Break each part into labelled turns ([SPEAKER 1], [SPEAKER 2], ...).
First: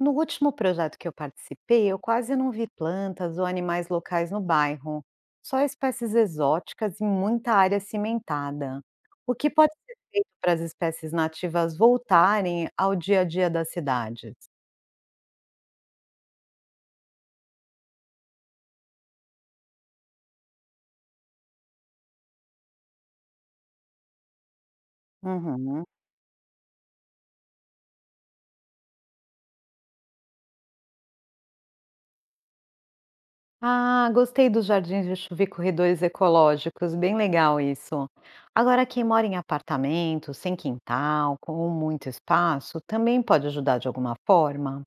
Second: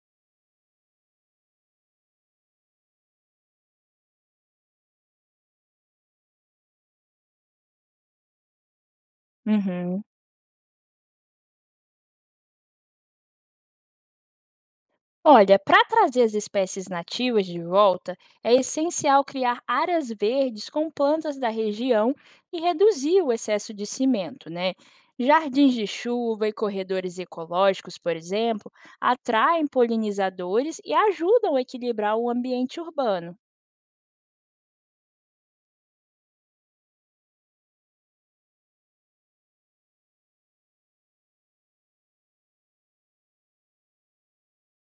[SPEAKER 1] No último projeto que eu participei, eu quase não vi plantas ou animais locais no bairro, só espécies exóticas e muita área cimentada. O que pode ser
[SPEAKER 2] Uhum.
[SPEAKER 1] feito para as espécies nativas voltarem ao dia a dia das cidades?
[SPEAKER 2] Olha, para trazer as espécies nativas de volta, é essencial criar áreas verdes com plantas da região e reduzir o excesso de cimento, né? Jardins
[SPEAKER 1] Uhum.
[SPEAKER 2] de chuva e corredores ecológicos, por exemplo, atraem polinizadores e ajudam a equilibrar o ambiente urbano.
[SPEAKER 1] Ah, gostei dos jardins de chuva e corredores ecológicos, bem legal isso. Agora, quem mora em apartamento, sem quintal, com muito espaço, também pode ajudar de alguma forma?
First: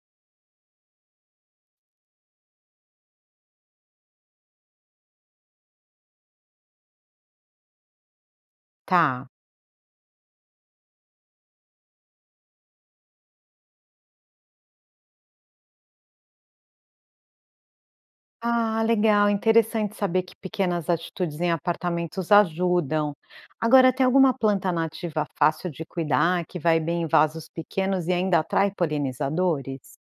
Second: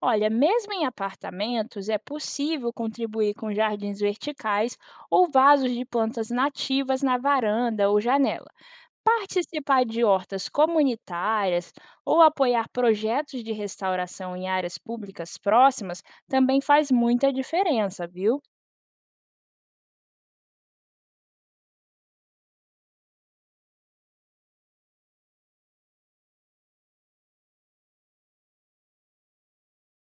[SPEAKER 2] Olha, mesmo em apartamentos, é possível contribuir com jardins verticais ou vasos de plantas nativas na varanda ou janela.
[SPEAKER 1] Tá.
[SPEAKER 2] Participar de hortas comunitárias ou apoiar projetos de restauração em áreas públicas próximas também faz muita diferença, viu?
[SPEAKER 1] Ah, legal, interessante saber que pequenas atitudes em apartamentos ajudam. Agora, tem alguma planta nativa fácil de cuidar, que vai bem em vasos pequenos e ainda atrai polinizadores?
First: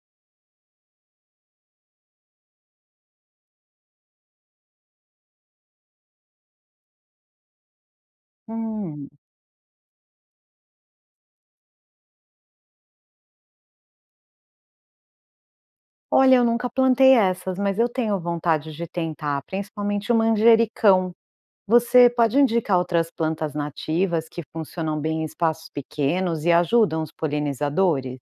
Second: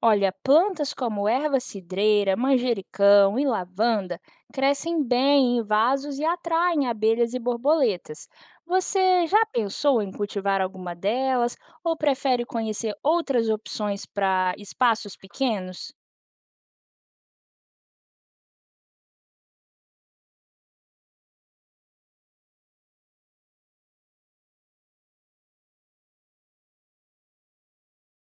[SPEAKER 2] Olha, plantas como erva cidreira, manjericão e lavanda crescem bem em vasos e atraem abelhas e borboletas.
[SPEAKER 1] Hum,
[SPEAKER 2] Você já pensou em cultivar alguma delas ou prefere conhecer outras opções para espaços pequenos?
[SPEAKER 1] olha, eu nunca plantei essas, mas eu tenho vontade de tentar, principalmente o manjericão. Você pode indicar outras plantas nativas que funcionam bem em espaços pequenos e ajudam os polinizadores?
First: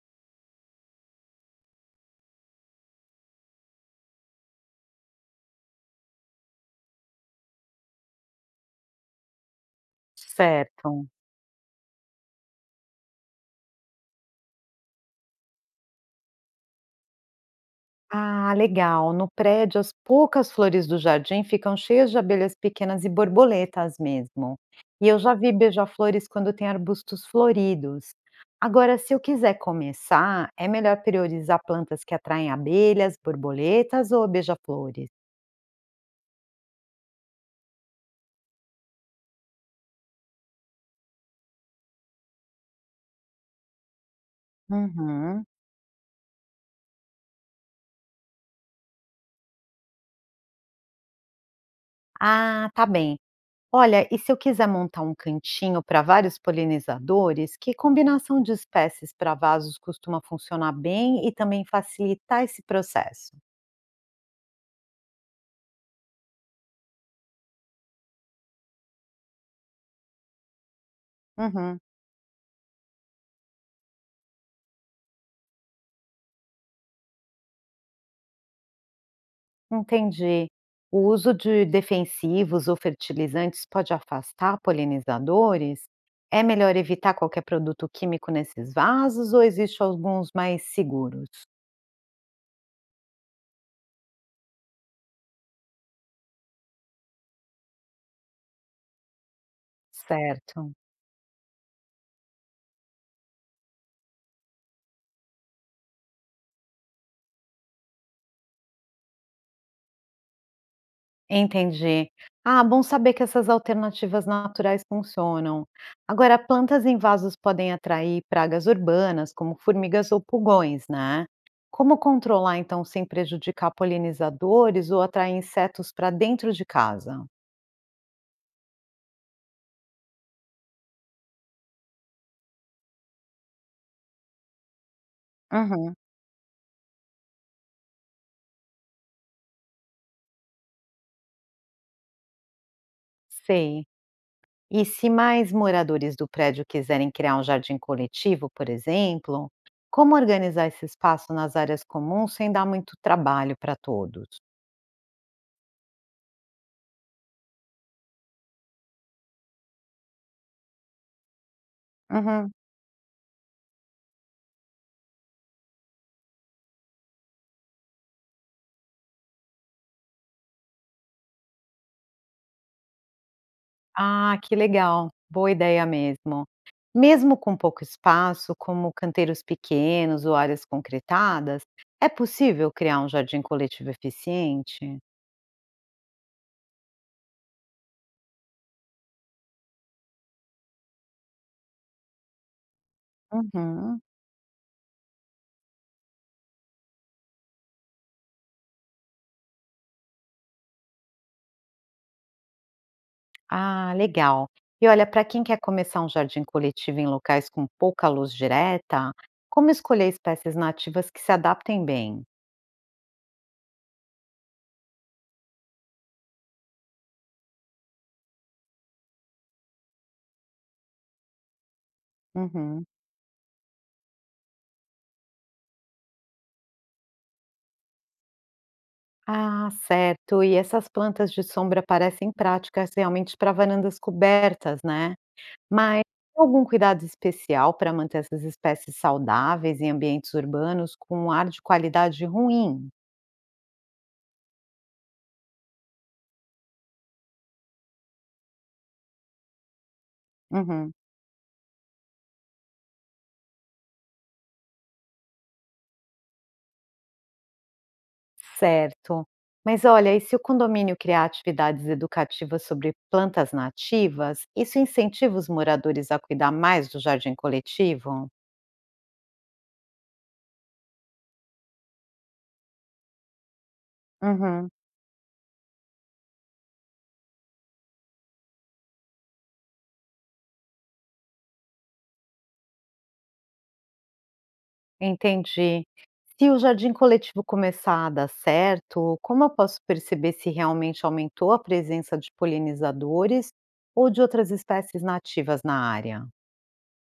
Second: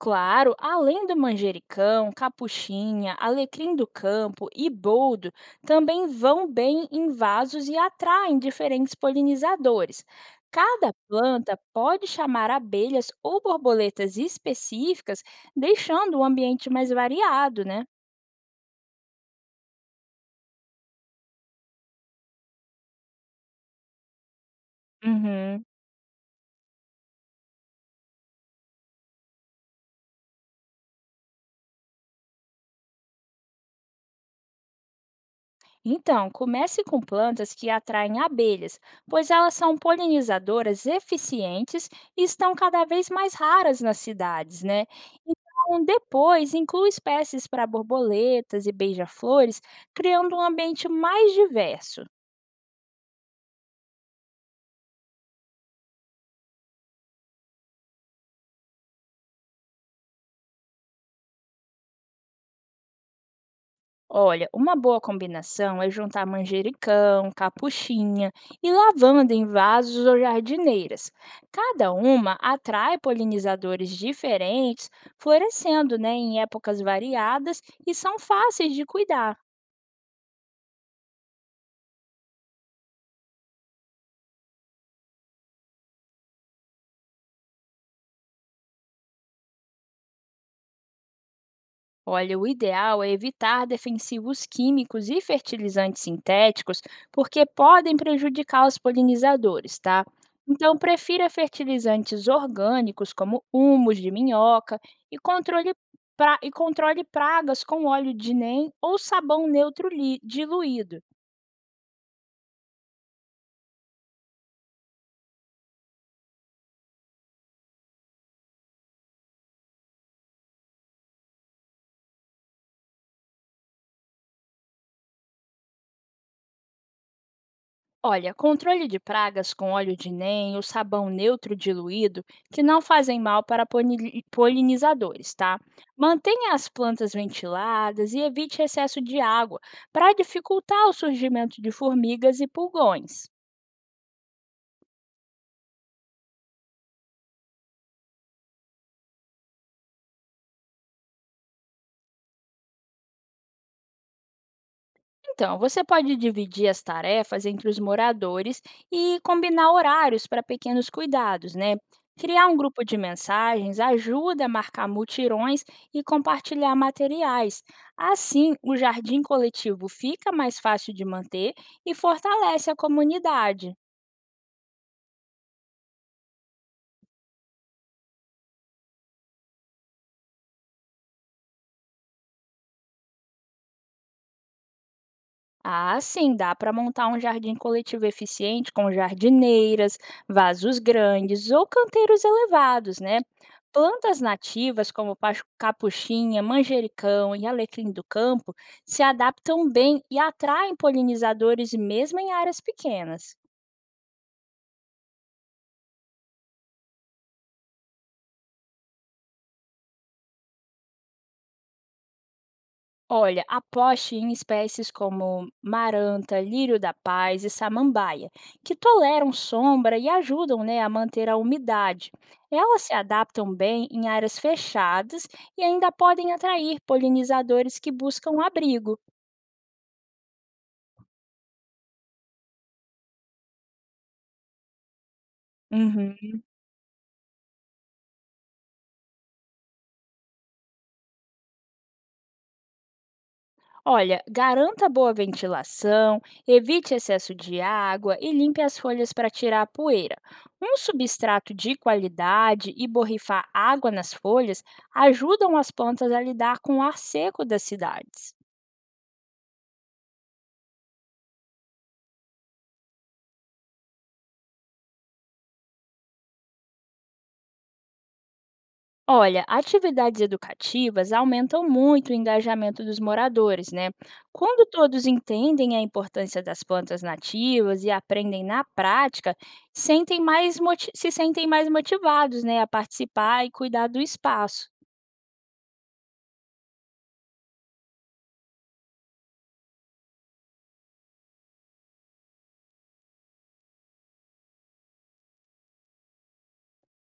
[SPEAKER 2] Claro, além do manjericão, capuchinha, alecrim do campo e boldo, também vão bem em vasos e atraem diferentes polinizadores. Cada
[SPEAKER 1] Certo.
[SPEAKER 2] planta pode chamar abelhas ou borboletas específicas, deixando o ambiente mais variado, né?
[SPEAKER 1] Ah, legal. No prédio, as poucas flores do jardim ficam cheias de abelhas pequenas e borboletas mesmo. E eu já vi
[SPEAKER 2] Uhum.
[SPEAKER 1] beija-flores quando tem arbustos floridos. Agora, se eu quiser começar, é melhor priorizar plantas que atraem abelhas, borboletas ou beija-flores?
[SPEAKER 2] Então, comece com plantas que atraem abelhas, pois elas são polinizadoras eficientes e estão cada vez mais raras nas cidades, né?
[SPEAKER 1] Uhum.
[SPEAKER 2] Então, depois, inclua espécies para borboletas e beija-flores, criando um ambiente mais diverso.
[SPEAKER 1] Ah, tá bem. Olha, e se eu quiser montar um cantinho para vários polinizadores, que combinação de espécies para vasos costuma funcionar bem e também facilitar esse processo?
[SPEAKER 2] Olha, uma boa combinação é juntar manjericão, capuchinha e lavanda em vasos ou jardineiras.
[SPEAKER 1] Uhum.
[SPEAKER 2] Cada uma atrai polinizadores diferentes, florescendo, né, em épocas variadas e são fáceis de cuidar.
[SPEAKER 1] Entendi. O uso de defensivos ou fertilizantes pode afastar polinizadores? É melhor evitar qualquer produto químico nesses vasos ou existem alguns mais seguros?
[SPEAKER 2] Olha, o ideal é evitar defensivos químicos e fertilizantes sintéticos, porque podem prejudicar os polinizadores, tá?
[SPEAKER 1] Certo,
[SPEAKER 2] Então, prefira fertilizantes orgânicos, como humus de minhoca, e controle, e controle pragas com óleo de NEM ou sabão neutro diluído.
[SPEAKER 1] entendi. Ah, bom saber que essas alternativas naturais funcionam. Agora, plantas em vasos podem atrair pragas urbanas, como formigas ou pulgões, né? Como controlar, então, sem prejudicar polinizadores ou atrair insetos para dentro de casa?
[SPEAKER 2] Olha, controle de pragas com óleo de NEM ou sabão neutro diluído que não fazem mal para polinizadores, tá?
[SPEAKER 1] Uhum.
[SPEAKER 2] Mantenha as plantas ventiladas e evite excesso de água para dificultar o surgimento de formigas e pulgões.
[SPEAKER 1] Sei. E se mais moradores do prédio quiserem criar um jardim coletivo, por exemplo, como organizar esse espaço nas áreas comuns sem dar muito trabalho para todos?
[SPEAKER 2] Então, você pode dividir as tarefas entre os moradores e combinar horários para pequenos cuidados, né? Criar
[SPEAKER 1] Uhum.
[SPEAKER 2] um grupo de mensagens ajuda a marcar mutirões e compartilhar materiais. Assim, o jardim coletivo fica mais fácil de manter e fortalece a comunidade.
[SPEAKER 1] Ah, que legal. Boa ideia mesmo. Mesmo com pouco espaço, como canteiros pequenos ou áreas concretadas, é possível criar um jardim coletivo eficiente?
[SPEAKER 2] Ah, sim, dá para montar um jardim coletivo eficiente com jardineiras, vasos grandes ou canteiros elevados, né?
[SPEAKER 1] Uhum.
[SPEAKER 2] Plantas nativas como capuchinha, manjericão e alecrim do campo se adaptam bem e atraem polinizadores mesmo em áreas pequenas.
[SPEAKER 1] Ah, legal. E olha, para quem quer começar um jardim coletivo em locais com pouca luz direta, como escolher espécies nativas que se adaptem bem?
[SPEAKER 2] Olha, aposte em espécies como maranta, lírio da paz e samambaia, que toleram sombra e ajudam, né, a manter a umidade. Elas
[SPEAKER 1] Uhum.
[SPEAKER 2] se adaptam bem em áreas fechadas e ainda podem atrair polinizadores que buscam abrigo.
[SPEAKER 1] Ah, certo. E essas plantas de sombra parecem práticas realmente para varandas cobertas, né? Mas
[SPEAKER 2] Uhum.
[SPEAKER 1] tem algum cuidado especial para manter essas espécies saudáveis em ambientes urbanos com um ar de qualidade ruim?
[SPEAKER 2] Olha, garanta boa ventilação, evite excesso de água e limpe as folhas para tirar a poeira. Um
[SPEAKER 1] Uhum.
[SPEAKER 2] substrato de qualidade e borrifar água nas folhas ajudam as plantas a lidar com o ar seco das cidades.
[SPEAKER 1] Certo. Mas olha, e se o condomínio criar atividades educativas sobre plantas nativas, isso incentiva os moradores a cuidar mais do jardim coletivo?
[SPEAKER 2] Olha, atividades educativas aumentam muito o engajamento dos moradores, né? Quando
[SPEAKER 1] Uhum,
[SPEAKER 2] todos entendem a importância das plantas nativas e aprendem na prática, se sentem mais motivados, né, a participar e cuidar do espaço.
[SPEAKER 1] entendi. Se o jardim coletivo começar a dar certo, como eu posso perceber se realmente aumentou a presença de polinizadores ou de outras espécies nativas na área?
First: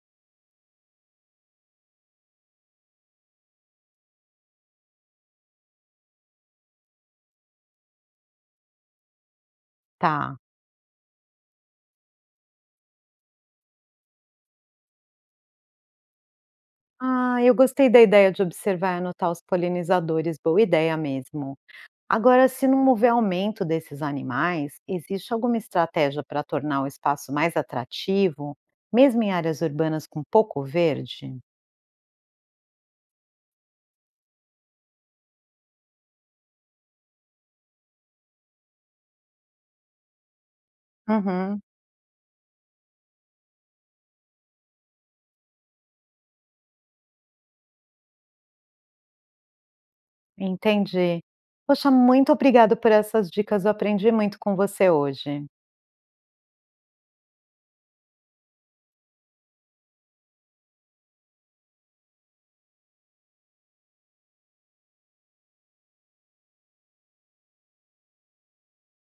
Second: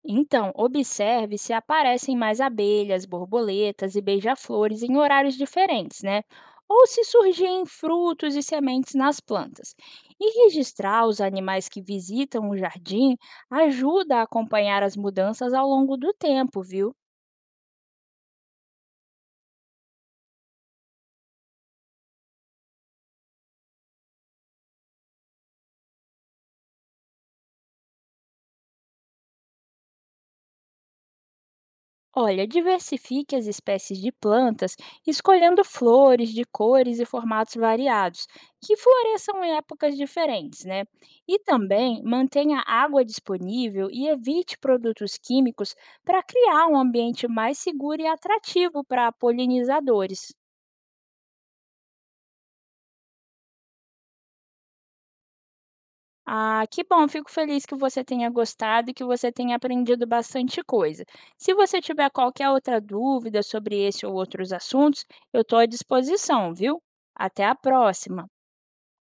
[SPEAKER 2] Então, observe se aparecem mais abelhas, borboletas e beija-flores em horários diferentes, né? Ou se surgem frutos e sementes nas plantas.
[SPEAKER 1] Tá.
[SPEAKER 2] E registrar os animais que visitam o jardim ajuda a acompanhar as mudanças ao longo do tempo, viu?
[SPEAKER 1] Ah, eu gostei da ideia de observar e anotar os polinizadores, boa ideia mesmo. Agora, se não houver aumento desses animais, existe alguma estratégia para tornar o espaço mais atrativo, mesmo em áreas urbanas com pouco verde?
[SPEAKER 2] Olha, diversifique as espécies de plantas, escolhendo flores de cores e formatos variados, que floresçam em épocas diferentes, né? E
[SPEAKER 1] Uhum,
[SPEAKER 2] também mantenha água disponível e evite produtos químicos para criar um ambiente mais seguro e atrativo para polinizadores.
[SPEAKER 1] entendi. Poxa, muito obrigado por essas dicas. Eu aprendi muito com você hoje.
[SPEAKER 2] Ah, que bom, fico feliz que você tenha gostado e que você tenha aprendido bastante coisa. Se você tiver qualquer outra dúvida sobre esse ou outros assuntos, eu estou à disposição, viu? Até a próxima!